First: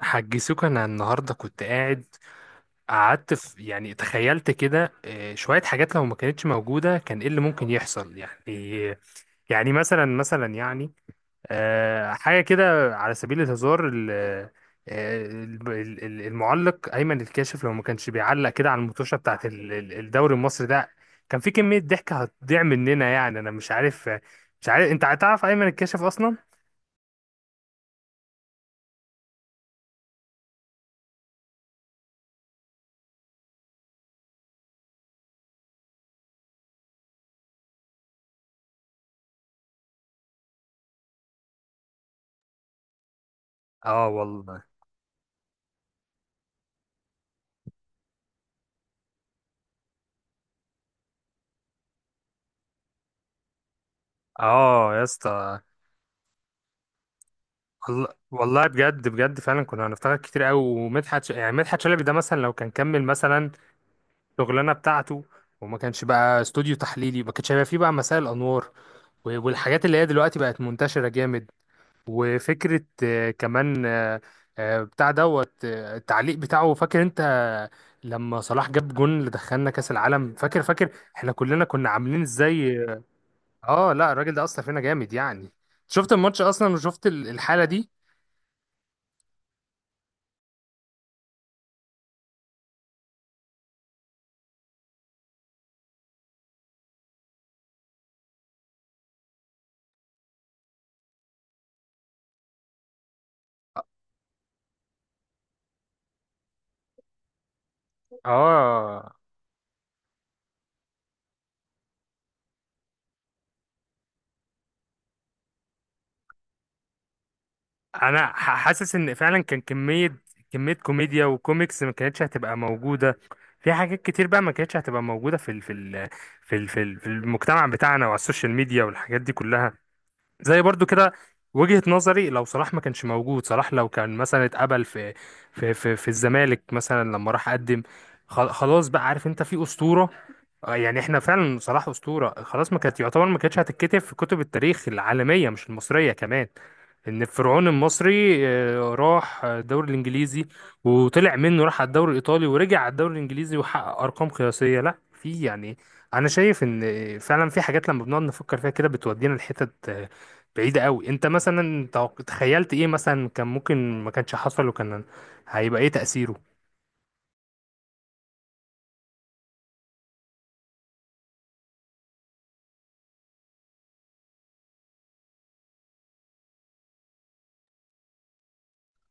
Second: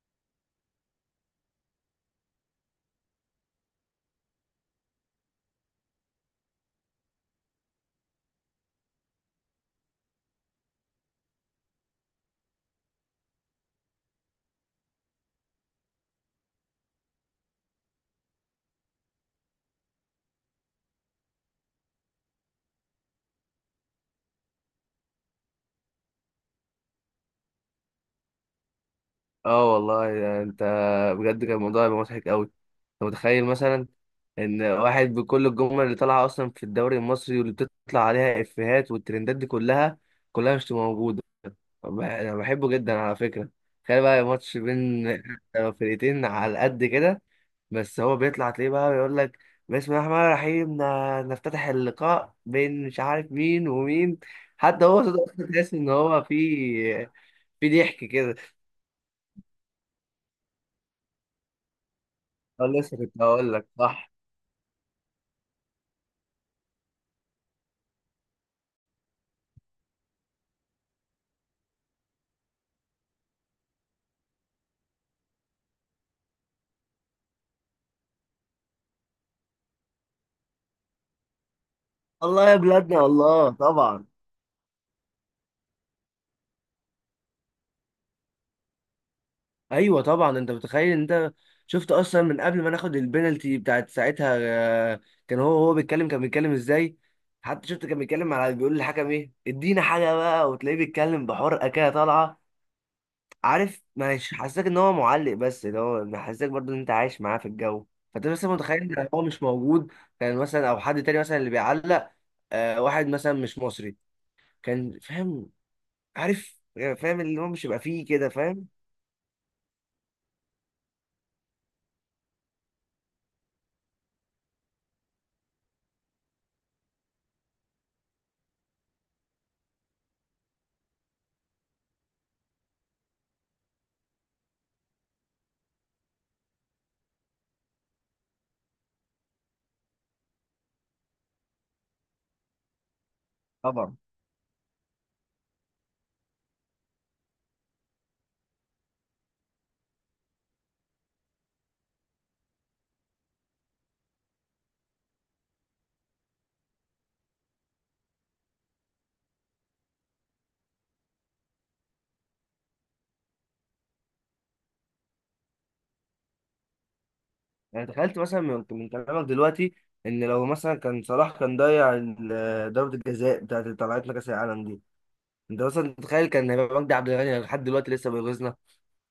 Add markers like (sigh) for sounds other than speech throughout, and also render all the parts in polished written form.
حاج سوكا انا النهارده كنت قعدت في يعني تخيلت كده شويه حاجات لو ما كانتش موجوده كان ايه اللي ممكن يحصل يعني. يعني مثلا يعني حاجه كده على سبيل الهزار المعلق ايمن الكاشف لو ما كانش بيعلق كده على المطوشه بتاعت الدوري المصري ده. كان في كميه ضحك هتضيع مننا يعني، انا مش عارف انت هتعرف ايمن الكاشف اصلا. اه والله. يعني انت بجد كان الموضوع هيبقى مضحك قوي. انت متخيل مثلا ان واحد بكل الجمل اللي طالعه اصلا في الدوري المصري واللي بتطلع عليها افيهات والترندات دي كلها مش تبقى موجوده. انا بحبه جدا على فكره. تخيل اه بقى ماتش والله. بين (laughs) فرقتين على قد كده، بس هو بيطلع تلاقيه بقى بيقول لك بسم الله الرحمن الرحيم، نفتتح اللقاء بين مش عارف مين ومين. حتى اه يا هو صوته أصلاً اسطى. تحس ان هو في في ضحك والله كده. والله بجد بجد فعلا كنا هنفتكر كتير قوي. ومدحت ش... يعني مدحت شلبي ده مثلا لو أه كان لسه كمل كنت مثلا هقول لك صح. شغلانه بتاعته، وما كانش بقى استوديو تحليلي، ما كانش هيبقى فيه بقى مساء الانوار، والحاجات اللي هي دلوقتي بقت منتشره جامد. وفكره كمان بتاع دوت التعليق بتاعه، فاكر انت لما صلاح جاب جون اللي دخلنا كاس العالم؟ فاكر فاكر احنا كلنا كنا عاملين الله يا ازاي؟ بلادنا، الله اه طبعا. لا، الراجل ده اثر فينا جامد يعني. شفت الماتش اصلا وشفت الحاله دي. ايوه طبعا. انت متخيل؟ انت شفت اصلا من قبل ما ناخد البنالتي بتاعت ساعتها، آه، كان هو بيتكلم، كان بيتكلم ازاي. حتى شفت كان بيتكلم، على بيقول للحكم ايه ادينا حاجه بقى، وتلاقيه بيتكلم بحرقه كده طالعه. عارف، مش حاسسك ان هو معلق، بس اللي هو محسسك برضه ان انت عايش معاه في الجو. فانت بس متخيل ان اه، هو مش موجود، كان مثلا او حد تاني مثلا اللي بيعلق، واحد مثلا مش مصري، كان فاهم، عارف يعني، فاهم اللي هو مش يبقى فيه انا كده، فاهم؟ حاسس ان فعلا كان كميه كميه كوميديا وكوميكس ما كانتش هتبقى موجوده. في حاجات كتير بقى ما كانتش هتبقى موجوده في المجتمع بتاعنا وعلى السوشيال ميديا والحاجات دي كلها. زي برضو كده، وجهة نظري لو صلاح ما كانش موجود، صلاح لو كان مثلا اتقبل في الزمالك مثلا لما راح قدم، خلاص بقى عارف انت في اسطوره. يعني احنا فعلا صلاح اسطوره خلاص، ما كانت يعتبر ما كانتش طبعا. هتتكتب في كتب التاريخ العالميه مش المصريه كمان، ان الفرعون المصري راح الدوري الانجليزي وطلع منه، راح على الدوري الايطالي ورجع على الدوري الانجليزي وحقق ارقام قياسيه. لا في يعني، انا شايف ان فعلا في حاجات لما بنقعد نفكر فيها كده بتودينا لحتت بعيده قوي. انت مثلا تخيلت ايه مثلا كان ممكن ما كانش حصل وكان هيبقى ايه تاثيره؟ يعني تخيلت مثلا، من كلامك دلوقتي، ان لو مثلا كان صلاح كان ضيع ضربة الجزاء بتاعت اللي طلعتنا كاس العالم دي، انت مثلا تخيل كان هيبقى مجدي عبد الغني لحد دلوقتي لسه بيغيظنا.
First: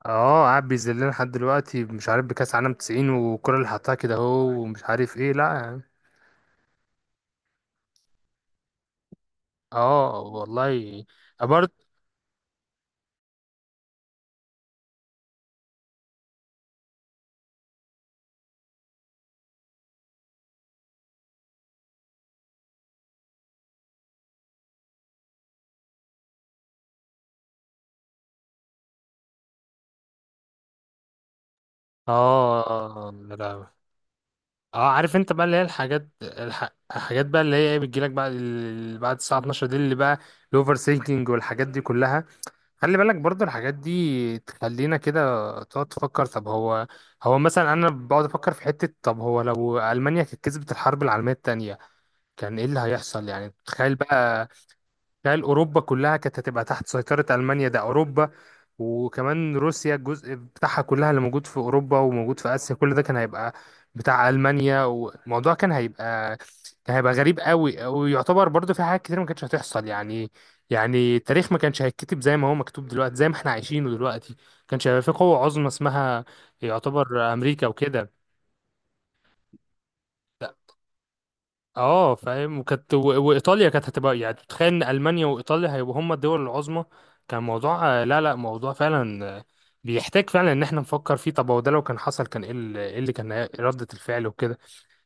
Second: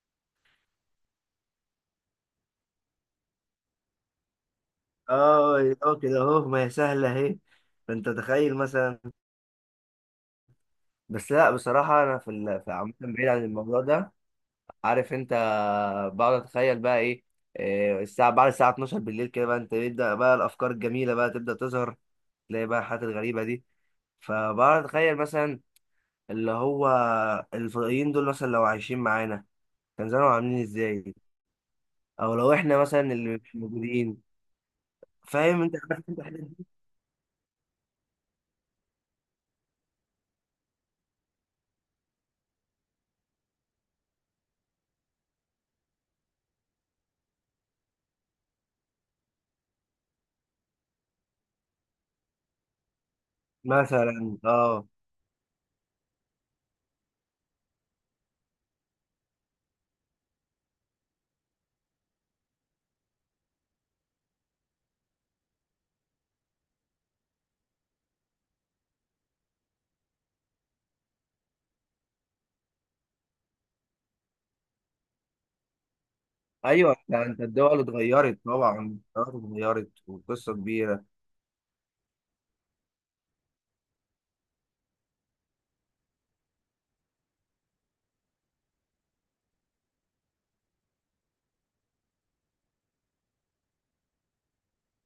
اه، قاعد بيذلنا لحد دلوقتي، مش عارف بكاس عالم 90 والكرة اللي حطها كده اهو ومش عارف ايه لا اه يعني. اه، كده اهو، ما هي سهلة اهي. فانت تخيل مثلا. اه والله. بس لا، برضه. بصراحة انا في في عامة بعيد عن الموضوع ده، عارف انت؟ بقعد اتخيل بقى ايه، إيه الساعة بعد الساعة 12 بالليل كده بقى، انت يبدأ بقى الافكار الجميلة بقى تبدأ تظهر، تلاقي بقى الحاجات الغريبة دي. فبقعد اتخيل مثلا اللي هو الفضائيين دول مثلا لو عايشين معانا، كان زمانهم عاملين ازاي، او لو احنا مثلا اه لا اللي مش لا. موجودين. اه، عارف انت بقى اللي هي فاهم انت؟ (laughs) عارف انت الحاجات دي؟ الحاجات بقى اللي هي ايه بتجيلك بعد بعد الساعة 12 دي، اللي بقى الاوفر سينكينج والحاجات دي كلها. خلي بالك برضه الحاجات دي تخلينا كده تقعد تفكر. طب هو مثلا انا بقعد افكر في حتة، طب هو لو المانيا كانت كسبت الحرب العالمية التانية كان ايه اللي هيحصل يعني؟ تخيل مثلا بقى، اه. تخيل اوروبا كلها كانت هتبقى تحت سيطرة المانيا، ده اوروبا وكمان روسيا الجزء بتاعها كلها اللي موجود في اوروبا وموجود في اسيا، كل ده كان هيبقى بتاع المانيا. والموضوع كان هيبقى، كان هيبقى غريب قوي، ويعتبر برضو في حاجات كتير ما كانتش هتحصل يعني. يعني التاريخ ما كانش هيتكتب زي ما هو مكتوب دلوقتي، زي ما احنا عايشينه دلوقتي. ما كانش هيبقى في قوة عظمى اسمها ايوه انت يعتبر أنت امريكا الدول وكده. اتغيرت، طبعا الدول اتغيرت وقصه كبيره. اه فاهم. وكانت وايطاليا كانت هتبقى، يعني تتخيل ان المانيا وايطاليا هيبقوا هما الدول العظمى. كان موضوع لا لا، موضوع فعلا بيحتاج فعلا ان احنا نفكر فيه. طب هو ده لو كان حصل كان ايه إيه اللي كان ردة الفعل وكده.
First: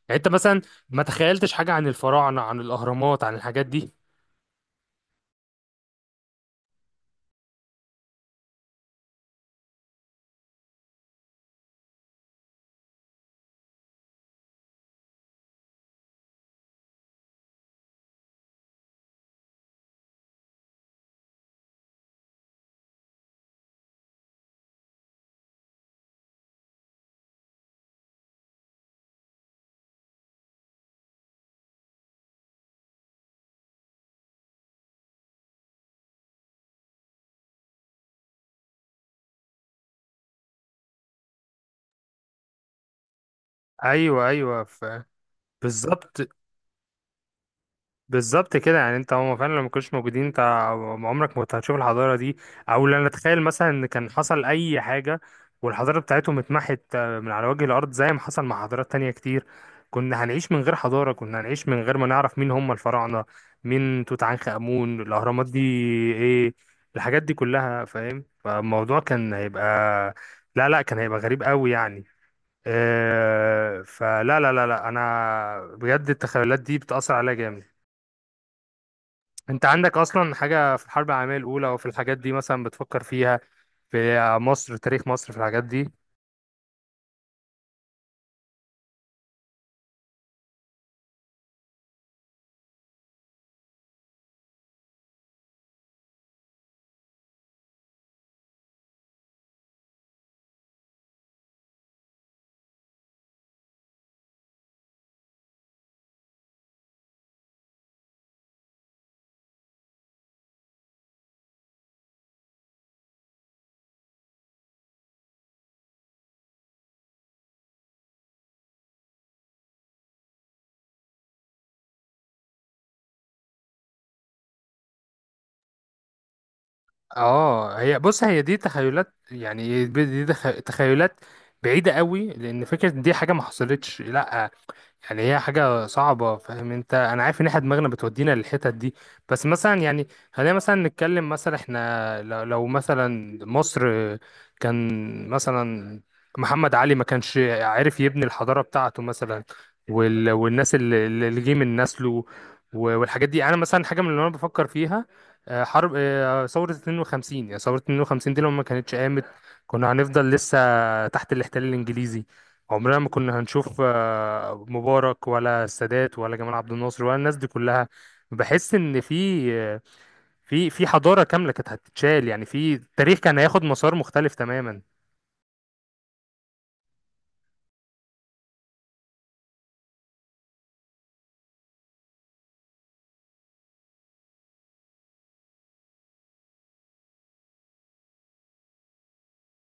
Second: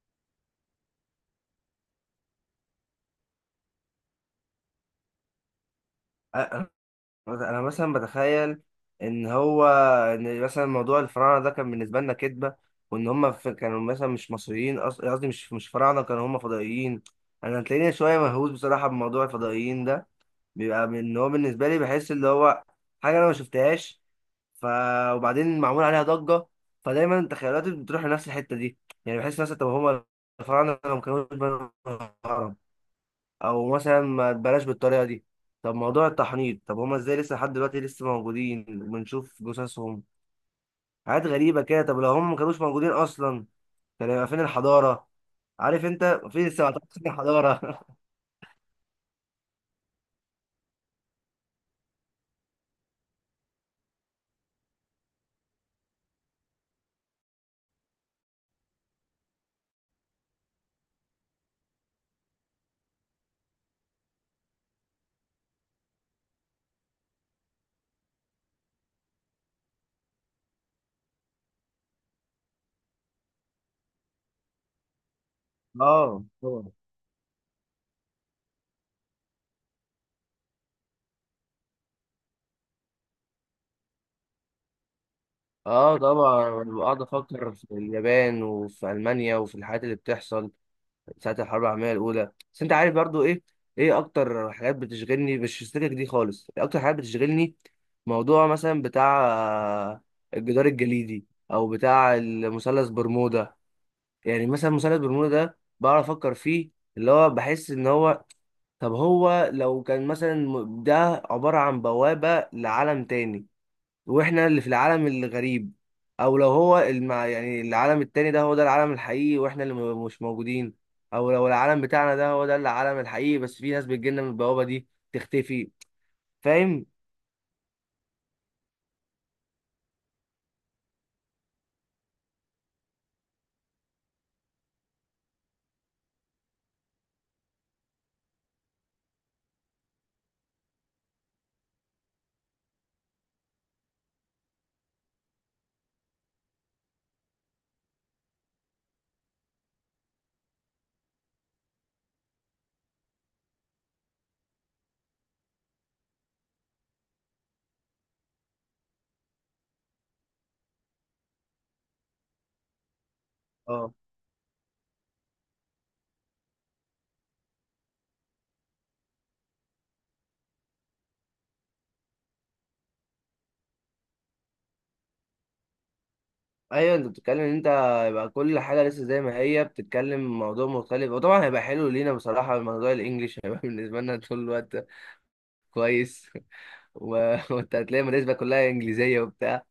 يعني انت مثلا ما تخيلتش حاجة عن الفراعنة، عن الاهرامات، عن الحاجات دي؟ أ- أ- انا مثلا بتخيل ان هو ان مثلا موضوع الفراعنه ده كان بالنسبه لنا كذبه، وان هم في كانوا مثلا مش مصريين، قصدي مش فراعنه، كانوا هم فضائيين. انا هتلاقيني شويه مهووس بصراحه بموضوع الفضائيين ده. بيبقى ان هو بالنسبه لي بحس اللي هو حاجه انا ما شفتهاش، ف وبعدين معمول عليها ضجه، فدايما تخيلاتي بتروح لنفس الحته دي. يعني بحس مثلا طب هما الفراعنه لو ما كانوش بنوا الهرم، او مثلا ما بلاش بالطريقه دي، طب موضوع التحنيط، طب هما ازاي لسه لحد دلوقتي لسه موجودين وبنشوف جثثهم. حاجات غريبه كده. طب لو هما ما كانوش موجودين اصلا، كان ايوه هيبقى فين ايوه، الحضاره؟ عارف انت؟ بالظبط. فين لسه ما حضاره. (laughs) بالظبط كده يعني، انت هم فعلا لو ما كانوش موجودين انت عمرك ما كنت هتشوف الحضاره دي. او لا نتخيل مثلا ان كان حصل اي حاجه والحضاره بتاعتهم اتمحت من على وجه الارض زي ما حصل مع حضارات تانية كتير. كنا هنعيش من غير حضاره، كنا هنعيش من غير ما نعرف مين هم الفراعنه، مين توت عنخ امون، الاهرامات دي ايه، الحاجات دي كلها فاهم. فالموضوع كان هيبقى، لا لا كان هيبقى غريب قوي يعني. فلا لا لا لا، انا بجد اه التخيلات طبعا. دي بتأثر عليا جامد. انت عندك اصلا حاجة في الحرب العالمية الاولى او في الحاجات دي مثلا بتفكر فيها، في مصر، تاريخ مصر، في الحاجات دي؟ اه طبعا بقعد افكر في اليابان وفي المانيا وفي الحاجات اللي بتحصل ساعه الحرب العالميه الاولى. بس انت عارف برضو ايه، ايه اكتر حاجات بتشغلني مش في السكك دي خالص، إيه اكتر حاجات بتشغلني، موضوع مثلا بتاع الجدار الجليدي، او بتاع المثلث برمودا. يعني مثلا مثلث برمودا ده بعرف افكر فيه، اللي هو بحس ان هو طب هو لو كان مثلا ده عباره عن بوابه لعالم تاني، واحنا اللي في العالم الغريب، او لو هو يعني العالم التاني ده هو ده العالم الحقيقي واحنا اللي مش موجودين، او لو العالم بتاعنا ده هو ده العالم الحقيقي بس في ناس بتجيلنا من البوابة دي تختفي. فاهم؟ اه، هي بص هي دي تخيلات يعني، دي تخيلات بعيدة قوي، لان فكرة إن دي حاجة ما حصلتش لا. يعني هي حاجة صعبة فاهم انت، انا عارف ان احنا دماغنا بتودينا للحتت دي، بس مثلا يعني خلينا مثلا نتكلم. مثلا احنا لو مثلا مصر، كان مثلا محمد علي ما كانش عارف يبني الحضارة بتاعته مثلا، والناس اللي جه من نسله والحاجات دي، انا مثلا حاجة من اللي انا بفكر فيها. حرب ثورة 52، يعني ثورة 52 دي لو ما كانتش قامت كنا هنفضل لسه تحت الاحتلال الانجليزي، عمرنا ما كنا هنشوف اه مبارك ولا السادات ولا جمال عبد الناصر ولا الناس دي كلها. بحس ان في آه، في حضارة كاملة كانت هتتشال، يعني في التاريخ كان هياخد مسار مختلف تماما. ايوه. انت بتتكلم ان انت يبقى كل حاجة لسه زي ما هي، بتتكلم موضوع مختلف، وطبعا هيبقى حلو لينا بصراحة، الموضوع الانجليش هيبقى (laughs) بالنسبة لنا طول الوقت كويس، (laughs) وانت هتلاقي المدارس بقى كلها انجليزيه وبتاع.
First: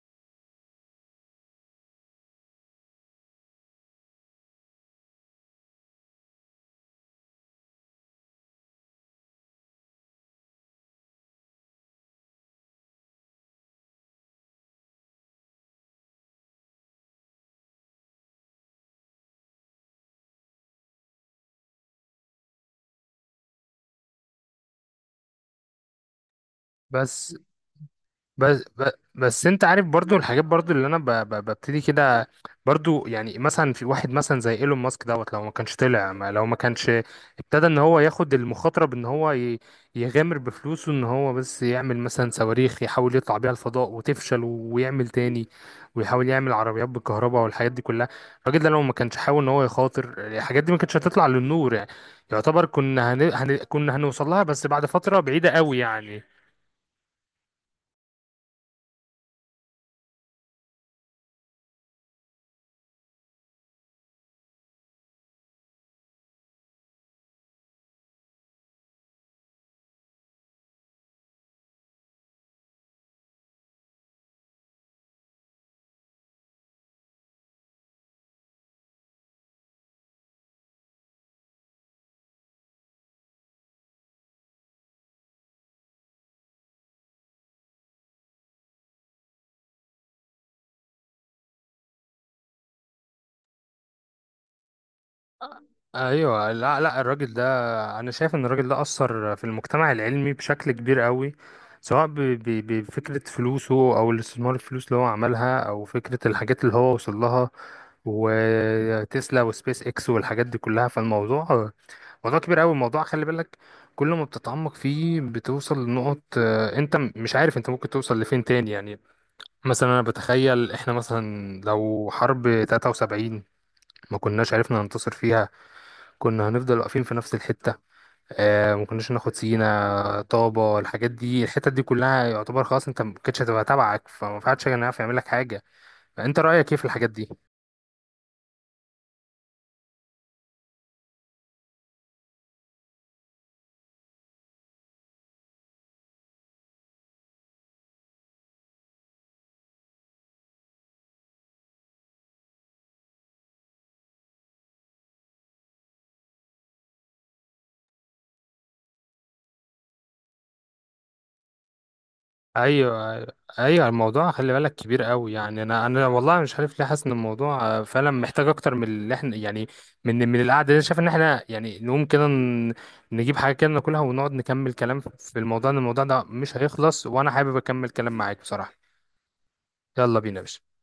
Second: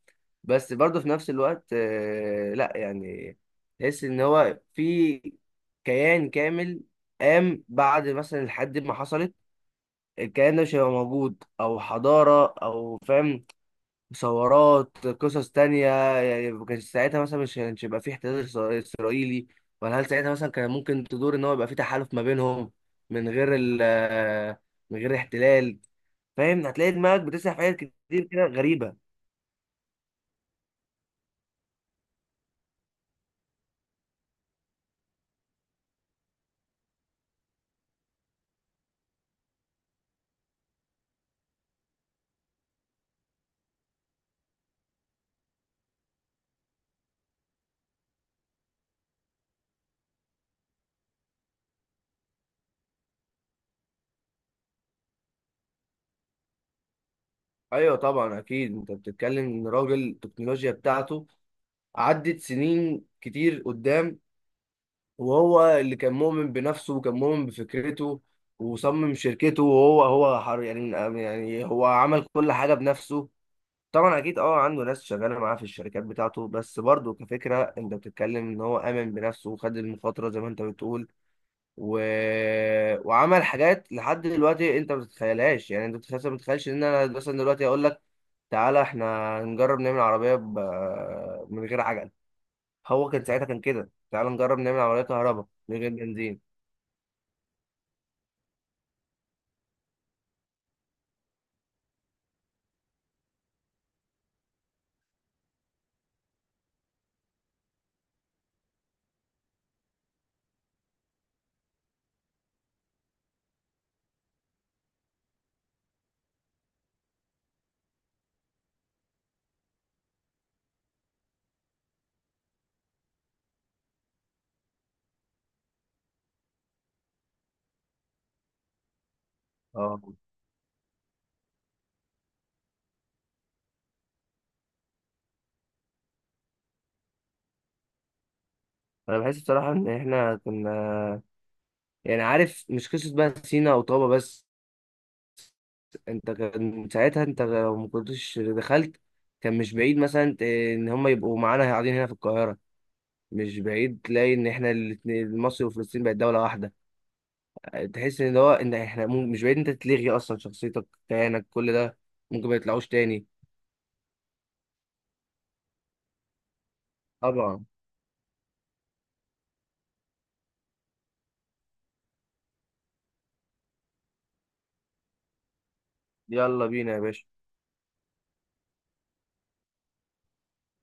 بس برضه في نفس الوقت، لا يعني، تحس ان هو في كيان كامل قام بعد مثلا الحد ما حصلت، الكيان ده مش هيبقى موجود، او حضاره، او فاهم، مصورات قصص تانية. يعني ما كانش ساعتها مثلا، مش كانش يبقى في احتلال اسرائيلي، ولا هل ساعتها مثلا كان ممكن تدور ان هو يبقى في تحالف ما بينهم، من غير ال آه، من غير احتلال. فاهم؟ هتلاقي دماغك بس بتسرح في حاجات كتير كده بس ب- غريبه. بس انت عارف برضو الحاجات، برضو اللي انا ببتدي كده. برضو يعني مثلا في واحد مثلا زي ايلون ماسك دوت لو ما كانش طلع، ما لو ما كانش ابتدى ان هو ياخد المخاطره، بان هو يغامر بفلوسه ان هو بس يعمل مثلا صواريخ يحاول يطلع بيها الفضاء وتفشل ويعمل تاني، ويحاول يعمل عربيات بالكهرباء والحاجات دي كلها. الراجل ده لو ما كانش حاول ان هو يخاطر الحاجات دي ما كانتش هتطلع للنور يعني. يعتبر كنا كنا هنوصل لها بس بعد فتره بعيده قوي يعني. ايوه طبعا اكيد. انت بتتكلم ان راجل التكنولوجيا بتاعته عدت سنين كتير قدام، وهو اللي كان مؤمن بنفسه وكان مؤمن بفكرته وصمم شركته، وهو هو حر يعني. يعني هو عمل كل حاجه بنفسه. طبعا اكيد اه عنده ناس شغاله معاه في الشركات بتاعته، بس برضه كفكره انت بتتكلم ان هو امن بنفسه وخد المخاطره زي ما انت بتقول، و... وعمل حاجات لحد دلوقتي انت ما تتخيلهاش. يعني انت ما تتخيلش ان انا مثلا دلوقتي اقول لك تعالى احنا نجرب نعمل عربيه من غير عجل. هو كان ساعتها كان كده تعالى نجرب نعمل عربيه كهرباء من غير بنزين. ايوه لا لا، الراجل ده، انا شايف ان الراجل ده اثر في المجتمع العلمي بشكل كبير قوي، سواء بفكره فلوسه او الاستثمار الفلوس اللي هو عملها او فكره الحاجات اللي هو وصل لها، وتسلا وسبيس اكس والحاجات دي كلها. فالموضوع موضوع كبير قوي، الموضوع خلي بالك كل ما بتتعمق فيه بتوصل لنقط انت مش عارف انت ممكن توصل لفين تاني يعني. مثلا انا بتخيل احنا مثلا لو حرب 73 ما كناش عرفنا ننتصر فيها كنا هنفضل واقفين في نفس الحتة. ما كناش ناخد اه. سينا طابة، الحاجات دي الحتت دي كلها يعتبر خلاص، انت ما كانتش هتبقى تبعك، فما فيهاش حاجة يعرف يعمل لك حاجة. فانت رأيك ايه في الحاجات دي؟ انا بحس بصراحه ان احنا كنا، يعني عارف مش قصه بقى سينا او طابه بس، انت كان ساعتها انت لو ما كنتش دخلت، كان مش بعيد مثلا ان هم يبقوا معانا قاعدين هنا في القاهره، مش بعيد تلاقي ان احنا مصر وفلسطين بقت دوله واحده. تحس ان هو ان احنا مش بعيد انت تلغي اصلا شخصيتك كيانك كل ده، ممكن ما يطلعوش ايوه تاني. ايوه، الموضوع خلي بالك كبير قوي يعني. انا والله مش عارف ليه حاسس ان الموضوع طبعا. فعلا محتاج اكتر من اللي احنا يعني، من القعده دي. أنا شايف ان احنا يعني نقوم كده نجيب حاجه كده ناكلها ونقعد نكمل كلام في الموضوع، ان الموضوع ده مش يلا بينا يا هيخلص وانا باشا. حابب اكمل كلام معاك بصراحه. يلا بينا يا باشا.